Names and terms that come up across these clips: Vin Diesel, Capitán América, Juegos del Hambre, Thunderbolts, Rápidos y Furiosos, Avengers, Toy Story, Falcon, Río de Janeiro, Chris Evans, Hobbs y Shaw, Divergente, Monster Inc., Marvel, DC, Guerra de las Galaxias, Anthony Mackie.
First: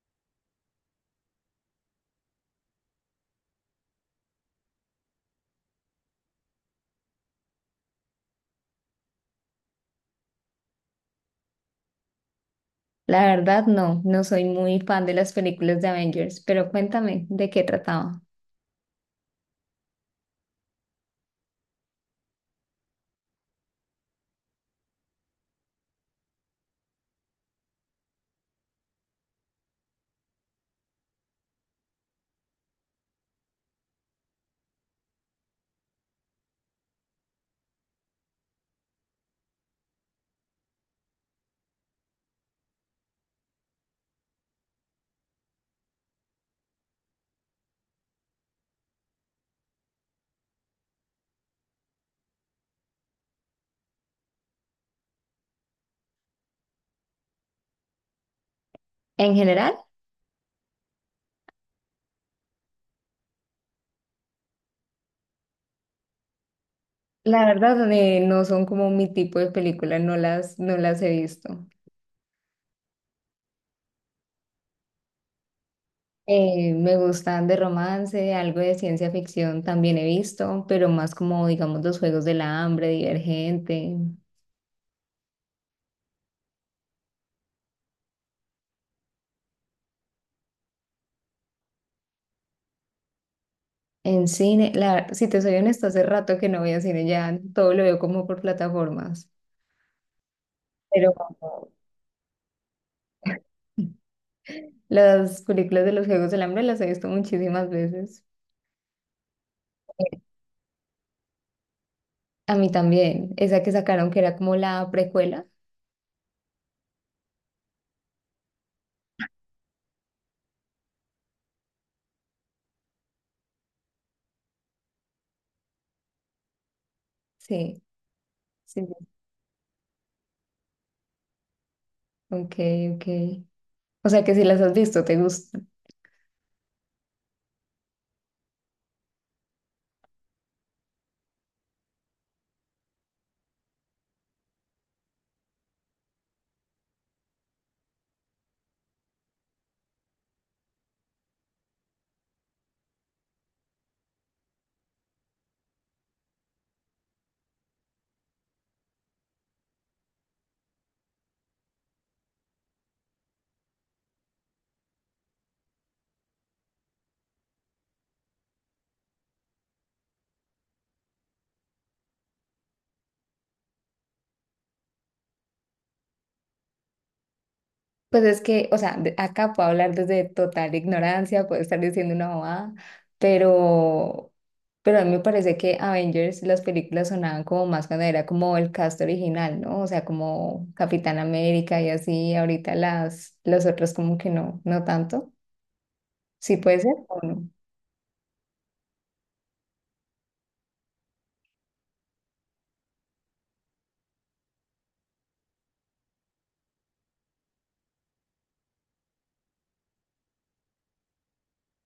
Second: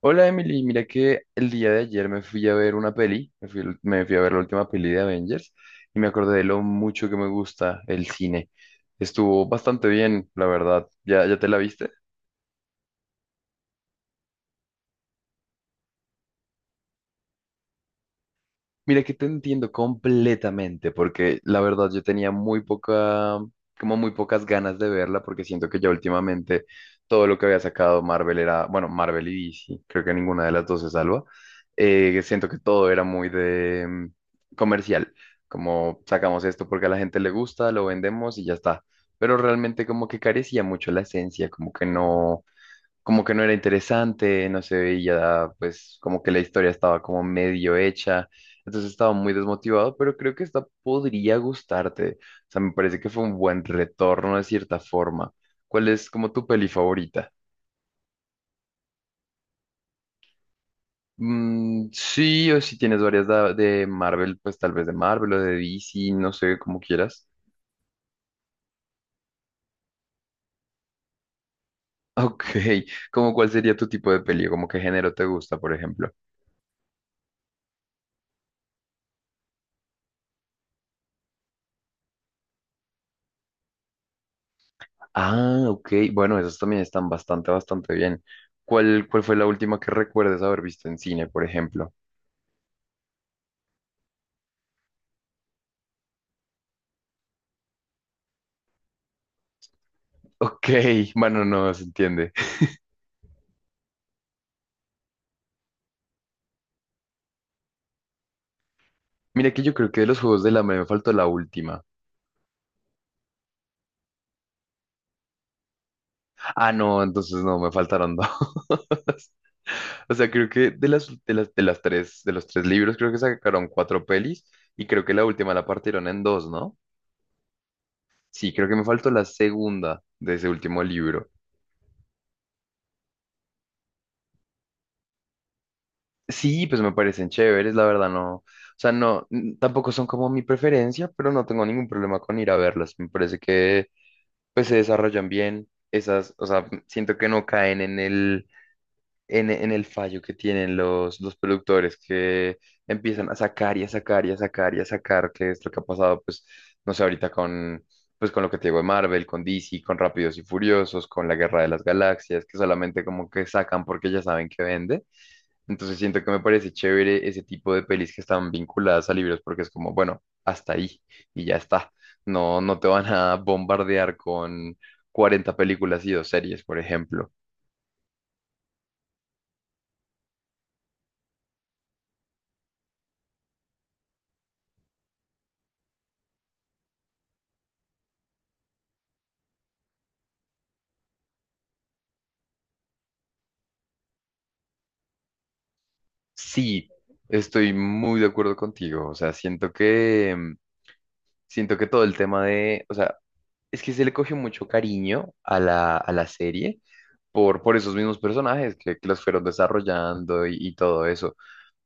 Hola Emily, mira que el día de ayer me fui a ver una peli, me fui a ver la última peli de Avengers y me acordé de lo mucho que me gusta el cine. Estuvo bastante bien, la verdad. Ya te la viste? La verdad, no, no soy muy fan de las películas de Avengers, pero cuéntame de qué trataba. Mira que te entiendo completamente, porque la verdad yo tenía muy poca, como muy pocas ganas de verla, porque siento que ya últimamente todo lo que había sacado Marvel era, bueno, Marvel y DC, creo que ninguna de las dos se salva. Siento que todo era muy de comercial, como sacamos esto porque a la gente le gusta, lo vendemos y ya está. Pero realmente como que carecía mucho la esencia, como que no era interesante, no se veía, pues como que la historia estaba como medio hecha, entonces estaba muy desmotivado, pero creo que esta podría gustarte, o sea, me parece que fue un buen retorno de cierta forma. ¿Cuál es como tu peli favorita? En general, Sí, o si tienes varias de Marvel, pues tal vez de Marvel o de DC, no sé, como quieras. la verdad, no son como mi tipo de película, no las he visto. Ok, ¿como cuál sería tu tipo de peli? ¿Como qué género te gusta, por ejemplo? Me gustan de romance, algo de ciencia ficción también he visto, pero más como, digamos, los Juegos del Hambre, Divergente. Ah, ok. Bueno, esas también están bastante bien. Cuál fue la última que recuerdes haber visto en cine, por ejemplo? En cine, la, si te soy honesta, hace rato que no voy a cine, ya todo lo veo como por plataformas, Ok, pero bueno, no se entiende. las películas de los Juegos del Hambre las he visto muchísimas veces. Mira que yo creo que de los Juegos del Hambre me faltó la última. A mí también, esa que sacaron que era como la precuela. Ah, no, entonces no, me faltaron dos. O sea, creo que de los tres libros, creo que sacaron cuatro pelis y creo que la última la partieron en dos, ¿no? Sí, Sí, creo que sí, me sí. faltó la segunda de ese último libro. Ok, ok. O sea que si las has visto, te gustan. Sí, pues me parecen chéveres, la verdad, no. O sea, no, tampoco son como mi preferencia, pero no tengo ningún problema con ir a verlos. Me parece que pues se desarrollan bien esas, o sea, siento que no caen en en el fallo que tienen los productores que empiezan a sacar y a sacar y a sacar y a sacar, que es lo que ha pasado, pues, no sé, con lo que te digo de Marvel, con DC, con Rápidos y Furiosos, con la Guerra de las Galaxias, que solamente como que sacan porque ya saben que vende. Entonces siento que me parece chévere ese tipo de pelis que están vinculadas a libros porque es como, bueno, hasta ahí y ya está. No, no te van a bombardear con 40 películas y dos series, por ejemplo. Pues es que, o sea, acá puedo hablar desde total ignorancia, puedo estar diciendo una bobada, pero, pero a mí me parece que Avengers, las películas sonaban como más cuando era como el cast original, ¿no? O sea, como Capitán América y así, ahorita los otros como que no, no tanto. Sí puede Sí, ser o no. estoy muy de acuerdo contigo. O sea, siento que siento que todo el tema de, o sea, es que se le cogió mucho cariño a a la serie por esos mismos personajes que los fueron desarrollando y todo eso.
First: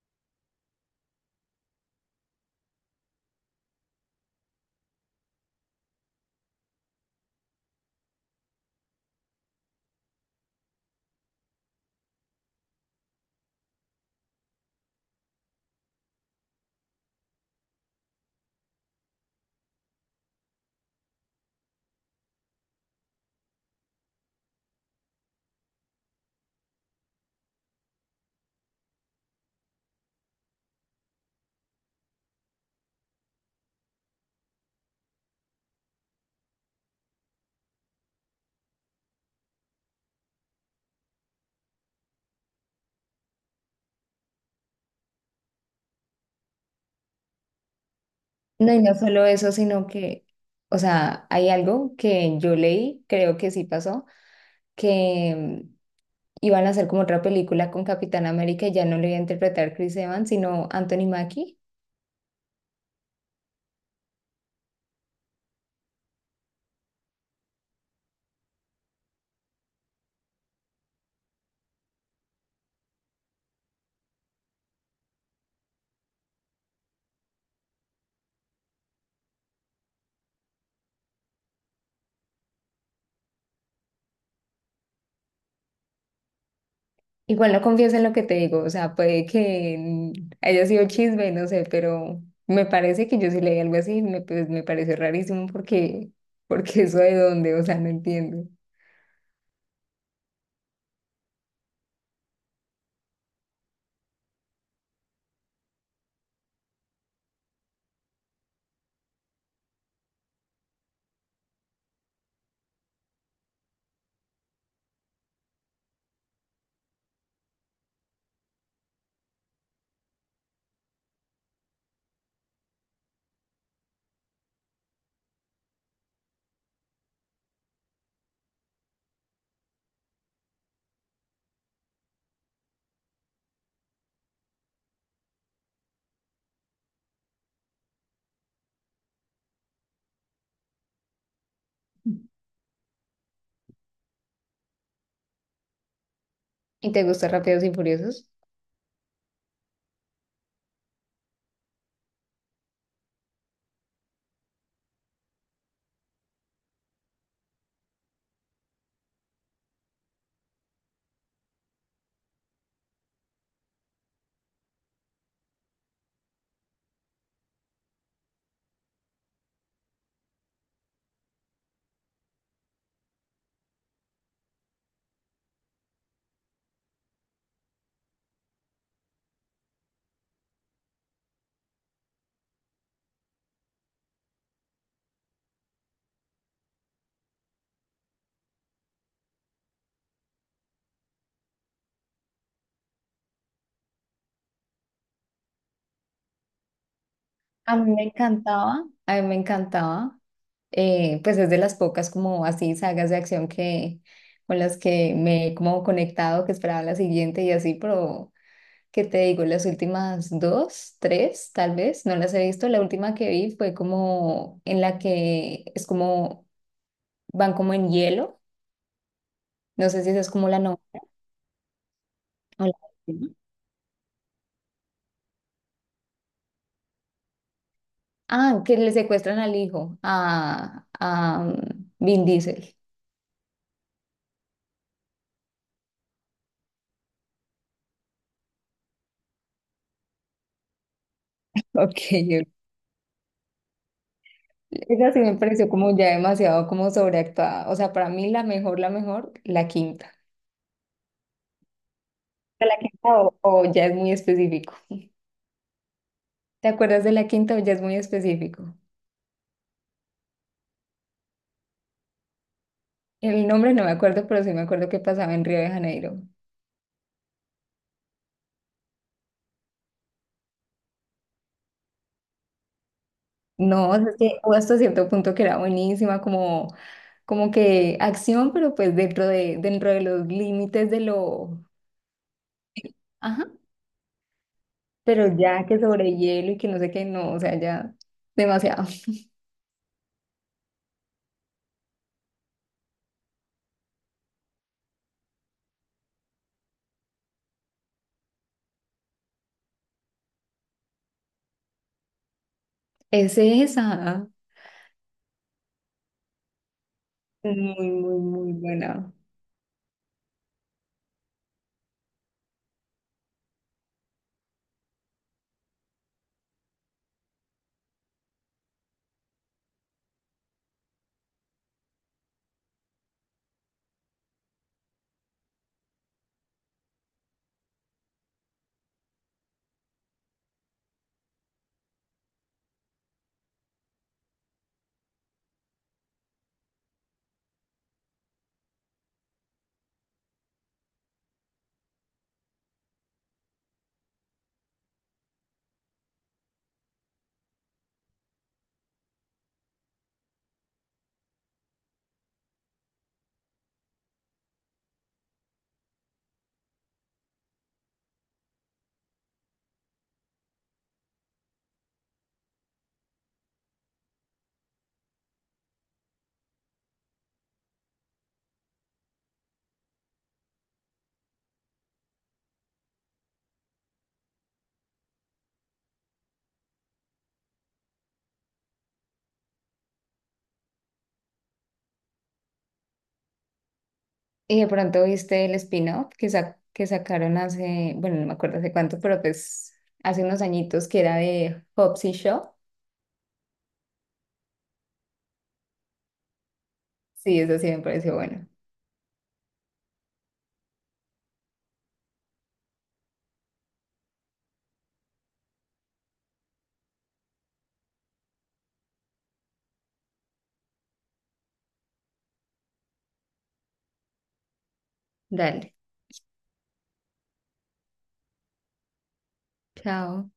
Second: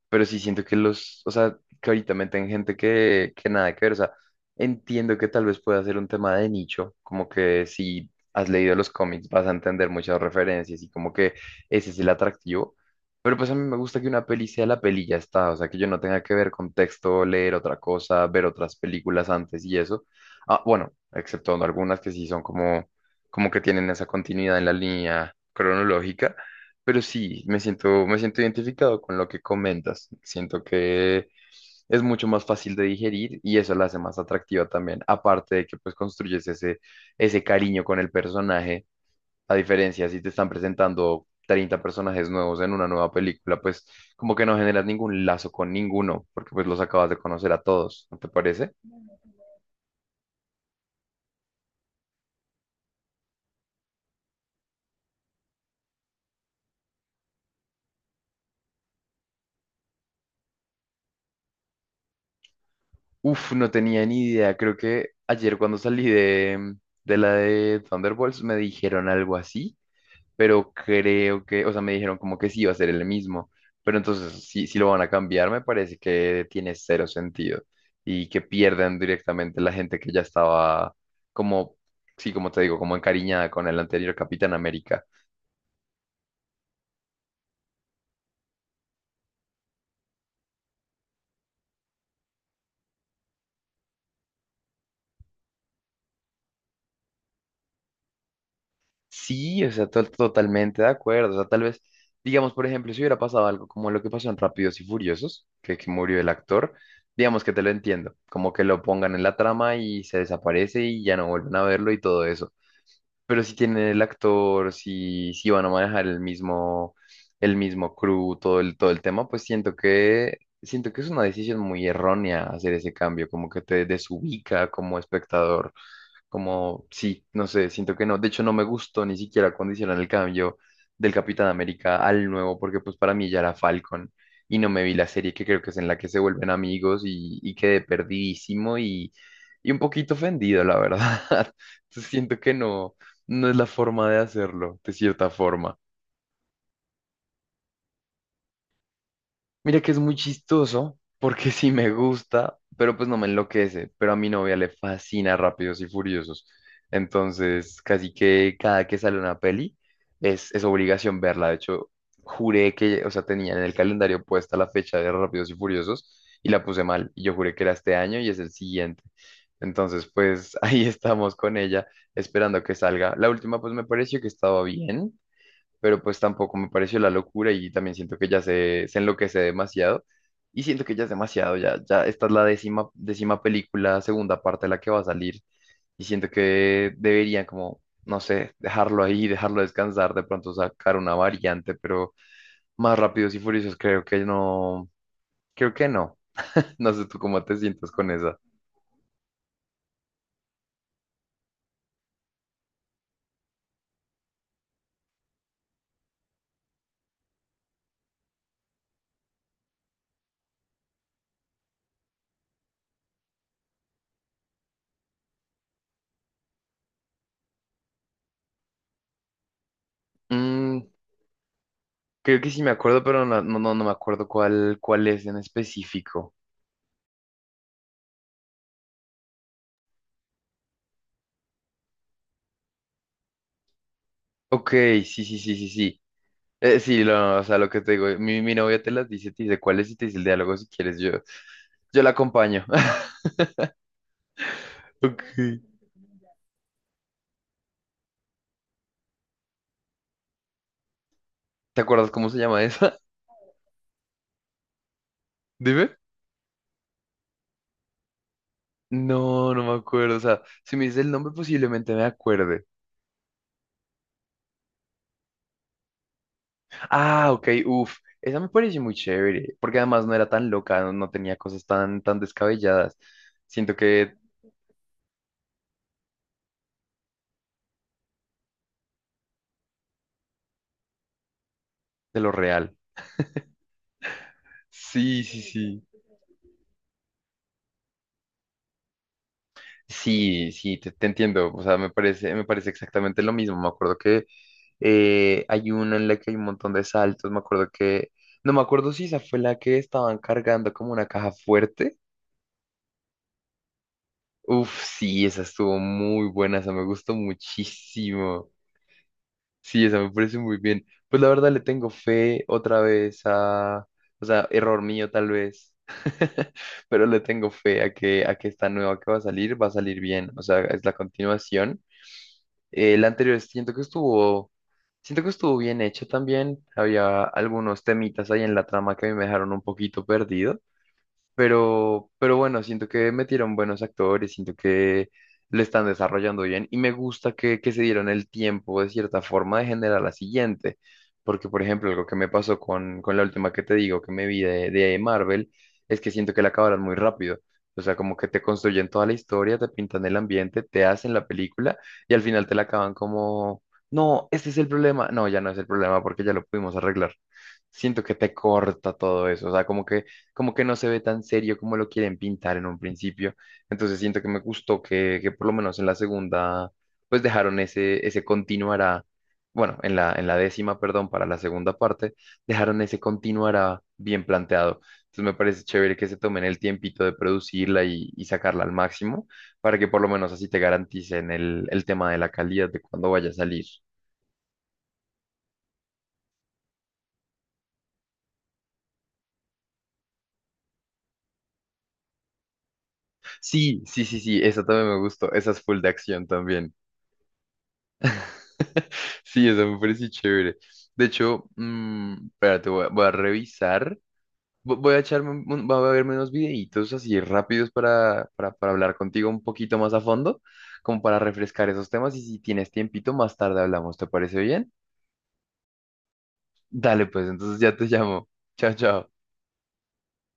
Pero sí siento que los, o sea, que ahorita meten gente que nada que ver. O sea, entiendo que tal vez pueda ser un tema de nicho, como que si has leído los cómics vas a entender muchas referencias y como que ese es el atractivo. Pero pues a mí me gusta que una peli sea la peli y ya está, o sea, que yo no tenga que ver contexto, leer otra cosa, ver otras películas antes y eso. Ah, bueno, excepto algunas que sí son como, como que tienen esa continuidad en la línea cronológica, pero sí, me siento identificado con lo que comentas. Siento que es mucho más fácil de digerir y eso la hace más atractiva también. Aparte de que pues construyes ese cariño con el personaje, a diferencia si te están presentando 30 personajes nuevos en una nueva película, pues como que no generas ningún lazo con ninguno, porque pues los acabas de conocer a todos, ¿no te parece? No, y no solo eso, sino que, o sea, hay algo que yo leí, creo que sí pasó, que mm, iban a hacer como otra película con Capitán América y ya no lo iba a interpretar Chris Evans, sino Anthony Mackie. Uf, no tenía ni idea. Creo que ayer cuando salí de la de Thunderbolts me dijeron algo así, pero creo que, o sea, me dijeron como que sí iba a ser el mismo, pero entonces si lo van a cambiar, me parece que tiene cero sentido y que pierdan directamente la gente que ya estaba como, sí, como te digo, como encariñada con el anterior Capitán América. Igual no confieso en lo que te digo, o sea, puede que haya sido chisme, no sé, pero me parece que yo sí leí algo así, me, pues, me pareció rarísimo porque, porque eso de dónde, o sea, no entiendo. Sí, o sea, totalmente de acuerdo, o sea, tal vez, digamos, por ejemplo, si hubiera pasado algo como lo que pasó en Rápidos y Furiosos, que murió el actor. Digamos que te lo entiendo, como que lo pongan en la trama y se desaparece y ya no vuelven a verlo y todo eso. Pero si tienen el actor, si van a manejar el mismo crew, todo el tema, pues siento que es una decisión muy errónea hacer ese cambio, como que te desubica como espectador. Como, sí, no sé, siento que no. De hecho, no me gustó ni siquiera cuando hicieron el cambio del Capitán América al nuevo, porque pues para mí ya era Falcon y no me vi la serie que creo que es en la que se vuelven amigos y quedé perdidísimo y un poquito ofendido, la verdad. Entonces siento que no, no es la forma de hacerlo, de cierta forma. ¿Y te gusta Rápidos y Furiosos? Mira que es muy chistoso porque sí me gusta, pero pues no me enloquece. Pero a mi novia le fascina Rápidos y Furiosos. Entonces, casi que cada que sale una peli es obligación verla. De hecho, juré que, o sea, tenía en el calendario puesta la fecha de Rápidos y Furiosos y la puse mal. Y yo juré que era este año y es el siguiente. Entonces, pues ahí estamos con ella esperando que salga. La última, pues me pareció que estaba bien, pero pues tampoco me pareció la locura y también siento que ya se enloquece demasiado y siento que ya es demasiado, ya esta es la décima película, segunda parte de la que va a salir y siento que deberían como, no sé, dejarlo ahí, dejarlo descansar, de pronto sacar una variante, pero más rápidos y furiosos creo que no, no sé tú cómo te A sientes mí me con esa. encantaba, a mí me encantaba. Pues es de las pocas como así sagas de acción que con las que me he como conectado, que esperaba la siguiente y así, pero qué te digo, las últimas dos, tres, tal vez, no las he visto. La última que vi fue como en la que es como van como en hielo, no sé si esa es como la novela Mm, creo que sí o me la acuerdo, pero última. no, no, no me acuerdo cuál, cuál es en específico. Ah, que le secuestran al hijo, a Vin Diesel. Ok, sí, sí, sí, sí, sí. Sí, lo, o sea, lo que te digo, mi novia te las dice, te dice cuál es y te dice el diálogo si quieres, yo, Ok. yo la acompaño. Esa sí Ok. me pareció como ya demasiado como sobreactuada. O sea, para mí la mejor, la mejor, la quinta. ¿Te acuerdas cómo se llama La esa? quinta o ya es muy específico. Dime. ¿Te acuerdas de la quinta o ya es muy específico? No, no me acuerdo, o sea, si me dices el nombre posiblemente me acuerde. El nombre no me acuerdo, pero sí me acuerdo que pasaba en Río de Janeiro. Ah, ok, uff, esa me pareció muy chévere, porque además no era tan loca, no, no tenía cosas tan descabelladas. Siento No, o sea, que es que hubo hasta cierto punto que era buenísima, como, como que acción, pero pues dentro de los límites de lo... de lo real. Ajá. Sí, Pero sí, ya que sí. sobre hielo y que no sé qué, no, o sea, ya demasiado. Sí, sí, te entiendo. O sea, me parece exactamente lo mismo. Me acuerdo que hay una en la que hay un montón de saltos. Me acuerdo que, no me acuerdo si esa fue la que estaban cargando como una caja fuerte. Es esa. Uf, sí, esa estuvo muy buena. Esa me gustó Muy, muy, muchísimo. muy buena. Sí, esa me parece muy bien. Pues la verdad le tengo fe otra vez a, o sea, error mío tal vez. Pero le tengo fe a que esta nueva que va a salir bien. O sea, es la continuación. El anterior siento que estuvo bien hecho también. Había algunos temitas ahí en la trama que a mí me dejaron un poquito perdido. Pero bueno, siento que metieron buenos actores, siento que lo están desarrollando bien y me gusta que se dieron el tiempo de cierta forma de generar la siguiente. Porque, por ejemplo, algo que me pasó con la última que te digo que me vi de Marvel es que siento que la acabaron muy rápido. O sea, como que te construyen toda la historia, te pintan el ambiente, te hacen la película y al final te la acaban como, no, este es el problema. No, ya no es el problema porque ya lo pudimos arreglar, siento que te corta todo eso, o sea, como que no se ve tan serio como lo quieren pintar en un principio. Entonces siento que me gustó que por lo menos en la segunda, pues dejaron ese, ese continuará, bueno, en la décima, perdón, para la segunda parte, dejaron ese continuará bien planteado. Entonces me parece chévere que se tomen el tiempito de producirla y sacarla al máximo para que por lo menos así te garanticen el tema de la calidad de cuando vaya a salir. Y de pronto viste el spin-off que, que sacaron hace, bueno, no me acuerdo hace cuánto, pero pues hace unos añitos que era de Hobbs y Shaw. Sí, sí, sí, sí, esa también me gustó, esa es full de acción también. Sí, eso sí me pareció bueno. Sí, eso me parece chévere. De hecho, mm, espérate, voy a, voy a revisar. Voy a echarme, voy a verme unos videitos así rápidos para hablar contigo un poquito más a fondo, como para refrescar esos temas. Y si tienes tiempito, más tarde hablamos. ¿Te parece bien? Dale, Dale, pues, entonces ya te llamo. Chao, chao. chao.